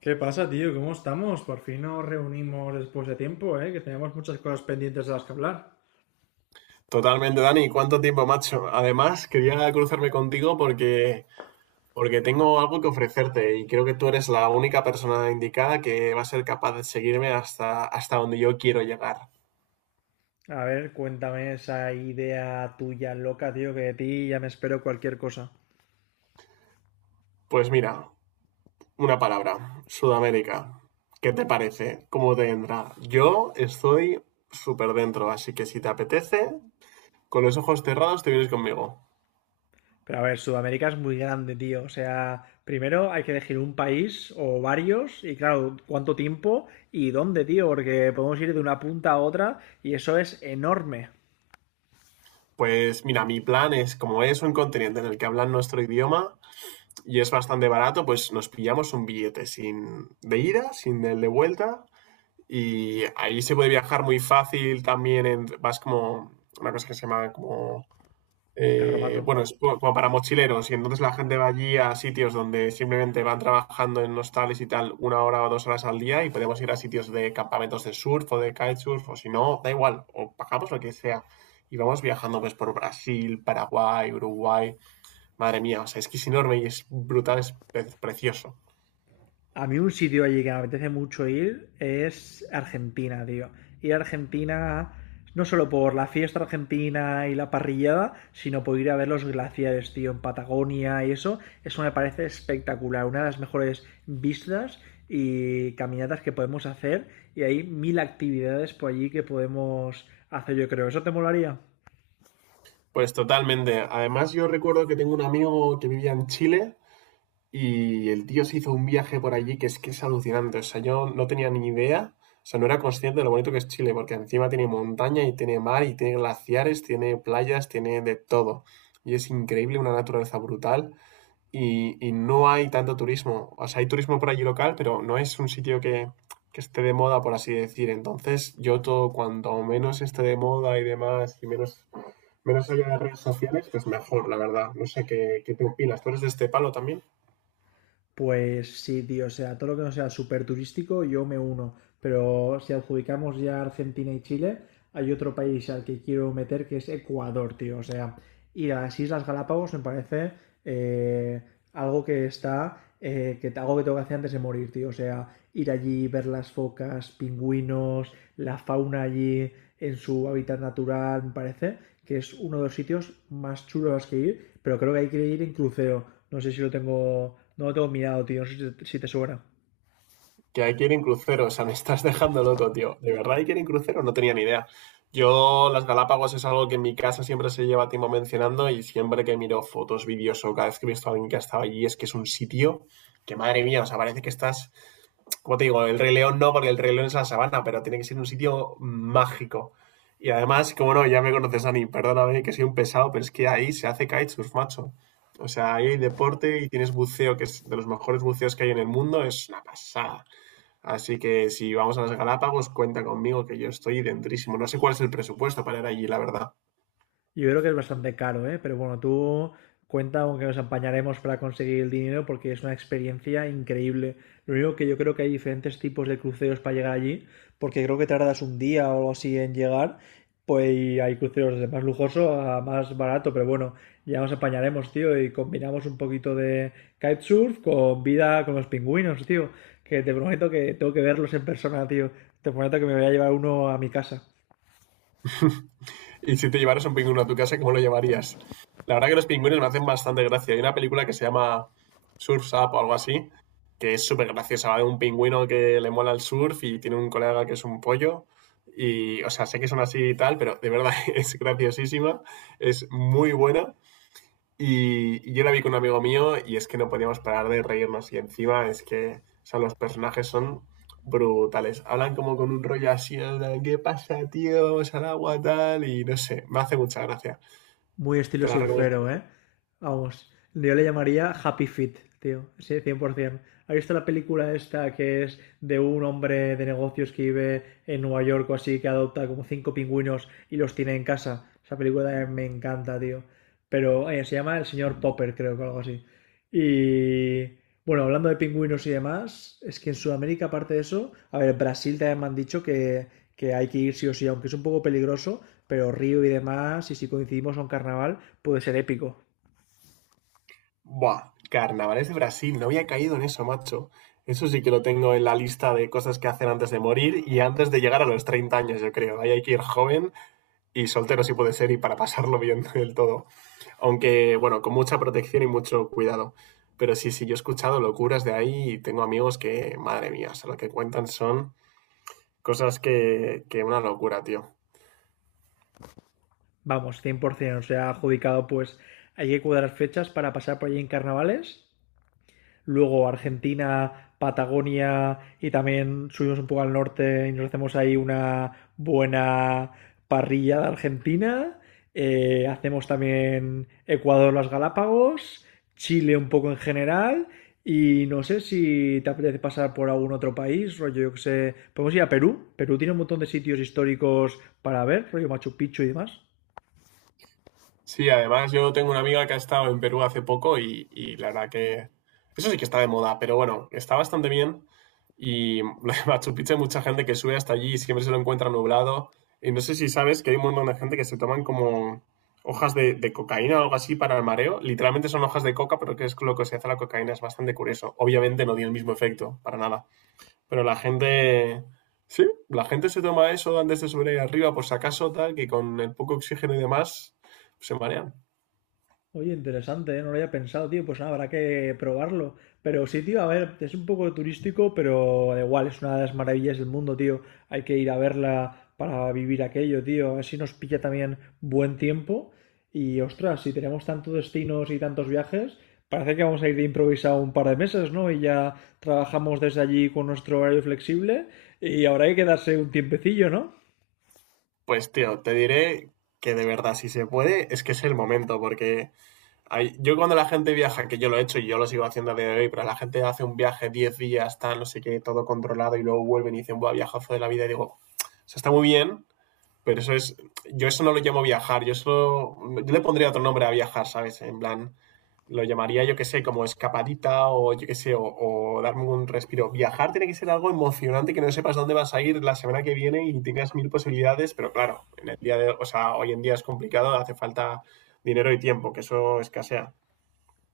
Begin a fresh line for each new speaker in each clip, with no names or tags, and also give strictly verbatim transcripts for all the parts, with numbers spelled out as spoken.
¿Qué pasa, tío? ¿Cómo estamos? Por fin nos reunimos después de tiempo, ¿eh? Que tenemos muchas cosas pendientes de las que hablar.
Totalmente, Dani. ¿Cuánto tiempo, macho? Además, quería cruzarme contigo porque, porque tengo algo que ofrecerte y creo que tú eres la única persona indicada que va a ser capaz de seguirme hasta, hasta donde yo quiero llegar.
A ver, cuéntame esa idea tuya loca, tío, que de ti ya me espero cualquier cosa.
Pues mira, una palabra, Sudamérica. ¿Qué te parece? ¿Cómo te entra? Yo estoy súper dentro, así que si te apetece, con los ojos cerrados te vienes conmigo.
Pero a ver, Sudamérica es muy grande, tío. O sea, primero hay que elegir un país o varios y claro, cuánto tiempo y dónde, tío, porque podemos ir de una punta a otra y eso es enorme.
Pues mira, mi plan es, como es un continente en el que hablan nuestro idioma, y es bastante barato, pues nos pillamos un billete sin de ida, sin el de vuelta. Y ahí se puede viajar muy fácil también. En- vas como una cosa que se llama como. Eh,
Carromato.
bueno, es como como para mochileros. Y entonces la gente va allí a sitios donde simplemente van trabajando en hostales y tal una hora o dos horas al día. Y podemos ir a sitios de campamentos de surf o de kitesurf. O si no, da igual. O pagamos lo que sea. Y vamos viajando pues por Brasil, Paraguay, Uruguay. Madre mía, o sea, es que es enorme y es brutal, es pre- precioso.
A mí un sitio allí que me apetece mucho ir es Argentina, tío. Ir a Argentina no solo por la fiesta argentina y la parrillada, sino por ir a ver los glaciares, tío, en Patagonia y eso. Eso me parece espectacular, una de las mejores vistas y caminatas que podemos hacer y hay mil actividades por allí que podemos hacer, yo creo. ¿Eso te molaría?
Pues totalmente. Además, yo recuerdo que tengo un amigo que vivía en Chile y el tío se hizo un viaje por allí que es que es alucinante. O sea, yo no tenía ni idea, o sea, no era consciente de lo bonito que es Chile, porque encima tiene montaña y tiene mar y tiene glaciares, tiene playas, tiene de todo. Y es increíble, una naturaleza brutal. y, y no hay tanto turismo. O sea, hay turismo por allí local, pero no es un sitio que, que esté de moda, por así decir. Entonces, yo todo, cuanto menos esté de moda y demás, y menos, menos haya de redes sociales, pues mejor, la verdad. No sé qué, qué te opinas. ¿Tú eres de este palo también?
Pues sí, tío, o sea, todo lo que no sea súper turístico, yo me uno. Pero si adjudicamos ya Argentina y Chile, hay otro país al que quiero meter que es Ecuador, tío. O sea, y las Islas Galápagos me parece eh, algo que está, eh, que algo que tengo que hacer antes de morir, tío. O sea, ir allí, ver las focas, pingüinos, la fauna allí en su hábitat natural, me parece que es uno de los sitios más chulos a los que ir, pero creo que hay que ir en crucero. No sé si lo tengo, no lo tengo mirado, tío, no sé si te, si te suena.
Que hay que ir en crucero, o sea, me estás dejando loco, tío. ¿De verdad hay que ir en crucero? No tenía ni idea. Yo, las Galápagos es algo que en mi casa siempre se lleva tiempo mencionando y siempre que miro fotos, vídeos o cada vez que he visto a alguien que ha estado allí, es que es un sitio que, madre mía, o sea, parece que estás como te digo, el Rey León no, porque el Rey León es la sabana, pero tiene que ser un sitio mágico. Y además, como no, ya me conoces, Ani, perdóname que soy un pesado, pero es que ahí se hace kitesurf, macho. O sea, ahí hay deporte y tienes buceo, que es de los mejores buceos que hay en el mundo, es una pasada. Así que si vamos a las Galápagos, cuenta conmigo que yo estoy dentrísimo. No sé cuál es el presupuesto para ir allí, la verdad.
Yo creo que es bastante caro, ¿eh? Pero bueno, tú cuenta aunque nos apañaremos para conseguir el dinero porque es una experiencia increíble. Lo único que yo creo que hay diferentes tipos de cruceros para llegar allí, porque creo que tardas un día o algo así en llegar, pues y hay cruceros de más lujoso a más barato, pero bueno, ya nos apañaremos, tío, y combinamos un poquito de kitesurf con vida con los pingüinos, tío, que te prometo que tengo que verlos en persona, tío. Te prometo que me voy a llevar uno a mi casa.
Y si te llevaras un pingüino a tu casa, ¿cómo lo llamarías? La verdad que los pingüinos me hacen bastante gracia. Hay una película que se llama Surf's Up o algo así, que es súper graciosa. Va de un pingüino que le mola el surf y tiene un colega que es un pollo. Y, o sea, sé que son así y tal, pero de verdad es graciosísima, es muy buena. Y, y yo la vi con un amigo mío y es que no podíamos parar de reírnos. Y encima es que, o sea, los personajes son brutales. Hablan como con un rollo así, en plan, ¿qué pasa, tío? Vamos al agua, tal. Y no sé, me hace mucha gracia.
Muy estilo
Te la recomiendo.
surfero, ¿eh? Vamos, yo le llamaría Happy Feet, tío, sí, cien por ciento. ¿Has visto la película esta que es de un hombre de negocios que vive en Nueva York o así, que adopta como cinco pingüinos y los tiene en casa? Esa película también me encanta, tío. Pero eh, se llama El señor Popper, creo que algo así. Y bueno, hablando de pingüinos y demás, es que en Sudamérica, aparte de eso, a ver, Brasil también me han dicho que, que hay que ir sí o sí, aunque es un poco peligroso, pero Río y demás, y si coincidimos en carnaval, puede ser épico.
Buah, carnavales de Brasil. No había caído en eso, macho. Eso sí que lo tengo en la lista de cosas que hacer antes de morir y antes de llegar a los treinta años, yo creo. Ahí hay que ir joven y soltero si puede ser y para pasarlo bien del todo. Aunque, bueno, con mucha protección y mucho cuidado. Pero sí, sí, yo he escuchado locuras de ahí y tengo amigos que, madre mía, o sea, lo que cuentan son cosas que, que una locura, tío.
Vamos, cien por cien. O sea, adjudicado, pues hay que cuadrar fechas para pasar por allí en carnavales. Luego Argentina, Patagonia y también subimos un poco al norte y nos hacemos ahí una buena parrilla de Argentina. Eh, hacemos también Ecuador, las Galápagos, Chile un poco en general. Y no sé si te apetece pasar por algún otro país, rollo, yo que sé. Podemos ir a Perú. Perú tiene un montón de sitios históricos para ver, rollo Machu Picchu y demás.
Sí, además yo tengo una amiga que ha estado en Perú hace poco y, y la verdad que eso sí que está de moda, pero bueno, está bastante bien. Y lo de Machu Picchu hay mucha gente que sube hasta allí y siempre se lo encuentra nublado. Y no sé si sabes que hay un montón de gente que se toman como hojas de, de cocaína o algo así para el mareo. Literalmente son hojas de coca, pero que es lo que se hace a la cocaína, es bastante curioso. Obviamente no tiene el mismo efecto, para nada. Pero la gente, sí, la gente se toma eso antes de subir ahí arriba por si acaso, tal, que con el poco oxígeno y demás se marean.
Oye, interesante, ¿eh? No lo había pensado, tío. Pues nada, habrá que probarlo. Pero sí, tío, a ver, es un poco turístico, pero da igual, es una de las maravillas del mundo, tío. Hay que ir a verla para vivir aquello, tío. A ver si nos pilla también buen tiempo. Y ostras, si tenemos tantos destinos y tantos viajes, parece que vamos a ir de improvisado un par de meses, ¿no? Y ya trabajamos desde allí con nuestro horario flexible. Y habrá que quedarse un tiempecillo, ¿no?
Pues tío, te diré que de verdad, si se puede, es que es el momento, porque hay- yo, cuando la gente viaja, que yo lo he hecho y yo lo sigo haciendo a día de hoy, pero la gente hace un viaje diez días, tal, no sé qué, todo controlado y luego vuelven y dicen, buah, viajazo de la vida, y digo, se está muy bien. Pero eso es, yo eso no lo llamo viajar, yo eso, yo le pondría otro nombre a viajar, ¿sabes? En plan, lo llamaría, yo qué sé, como escapadita o yo qué sé, o, o darme un respiro. Viajar tiene que ser algo emocionante, que no sepas dónde vas a ir la semana que viene y tengas mil posibilidades, pero claro, en el día de, o sea, hoy en día es complicado, hace falta dinero y tiempo, que eso escasea.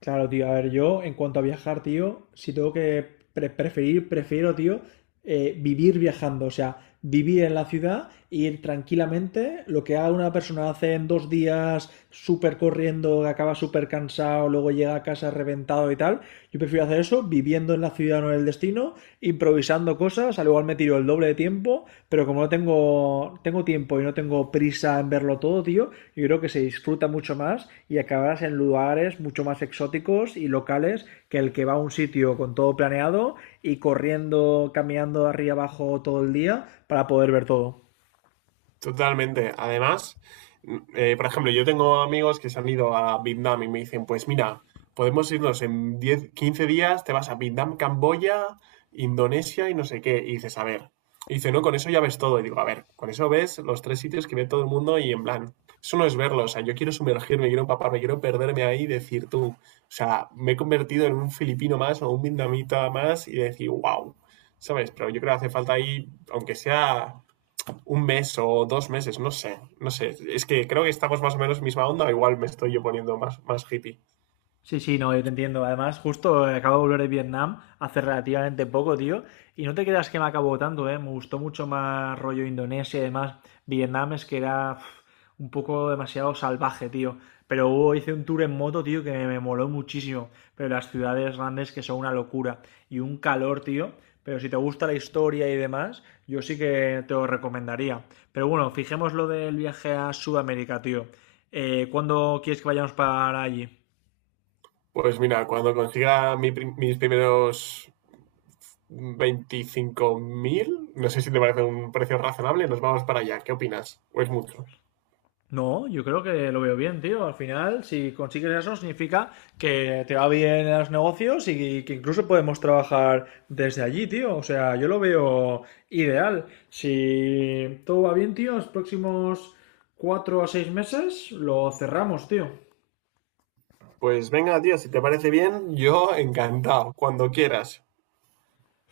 Claro, tío. A ver, yo en cuanto a viajar, tío, si tengo que pre- preferir, prefiero, tío, eh, vivir viajando. O sea, vivir en la ciudad, ir tranquilamente. Lo que haga una persona hace en dos días, súper corriendo, acaba súper cansado, luego llega a casa reventado y tal. Yo prefiero hacer eso, viviendo en la ciudad, no en el destino, improvisando cosas. Al igual me tiro el doble de tiempo pero como no tengo, tengo tiempo y no tengo prisa en verlo todo, tío, yo creo que se disfruta mucho más y acabarás en lugares mucho más exóticos y locales que el que va a un sitio con todo planeado y corriendo, caminando arriba y abajo todo el día para poder ver todo.
Totalmente. Además, mm, eh, por ejemplo, yo tengo amigos que se han ido a Vietnam y me dicen, pues mira, podemos irnos en diez quince días, te vas a Vietnam, Camboya, Indonesia y no sé qué. Y dices, a ver. Y dice, no, con eso ya ves todo. Y digo, a ver, con eso ves los tres sitios que ve todo el mundo y en plan, eso no es verlo. O sea, yo quiero sumergirme, quiero empaparme, quiero perderme ahí y decir tú, o sea, me he convertido en un filipino más o un vietnamita más y decir, wow, ¿sabes? Pero yo creo que hace falta ahí, aunque sea un mes o dos meses, no sé, no sé. Es que creo que estamos más o menos misma onda, o igual me estoy yo poniendo más, más hippie.
Sí, sí, no, yo te entiendo. Además, justo eh, acabo de volver de Vietnam hace relativamente poco, tío. Y no te creas que me acabó tanto, ¿eh? Me gustó mucho más rollo Indonesia y demás. Vietnam es que era uf, un poco demasiado salvaje, tío. Pero hubo, hice un tour en moto, tío, que me moló muchísimo. Pero las ciudades grandes que son una locura. Y un calor, tío. Pero si te gusta la historia y demás, yo sí que te lo recomendaría. Pero bueno, fijemos lo del viaje a Sudamérica, tío. Eh, ¿cuándo quieres que vayamos para allí?
Pues mira, cuando consiga mi mis primeros veinticinco mil, no sé si te parece un precio razonable, nos vamos para allá. ¿Qué opinas? ¿O es mucho?
No, yo creo que lo veo bien, tío. Al final, si consigues eso, significa que te va bien en los negocios y que incluso podemos trabajar desde allí, tío. O sea, yo lo veo ideal. Si todo va bien, tío, los próximos cuatro a seis meses lo cerramos, tío.
Pues venga, tío, si te parece bien, yo encantado, cuando quieras.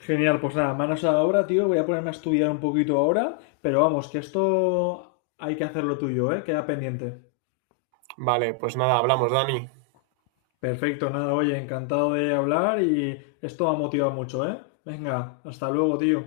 Genial, pues nada, manos a la obra, tío. Voy a ponerme a estudiar un poquito ahora, pero vamos, que esto hay que hacerlo tuyo, ¿eh? Queda pendiente.
Vale, pues nada, hablamos, Dani.
Perfecto, nada, oye, encantado de hablar y esto ha motivado mucho, ¿eh? Venga, hasta luego, tío.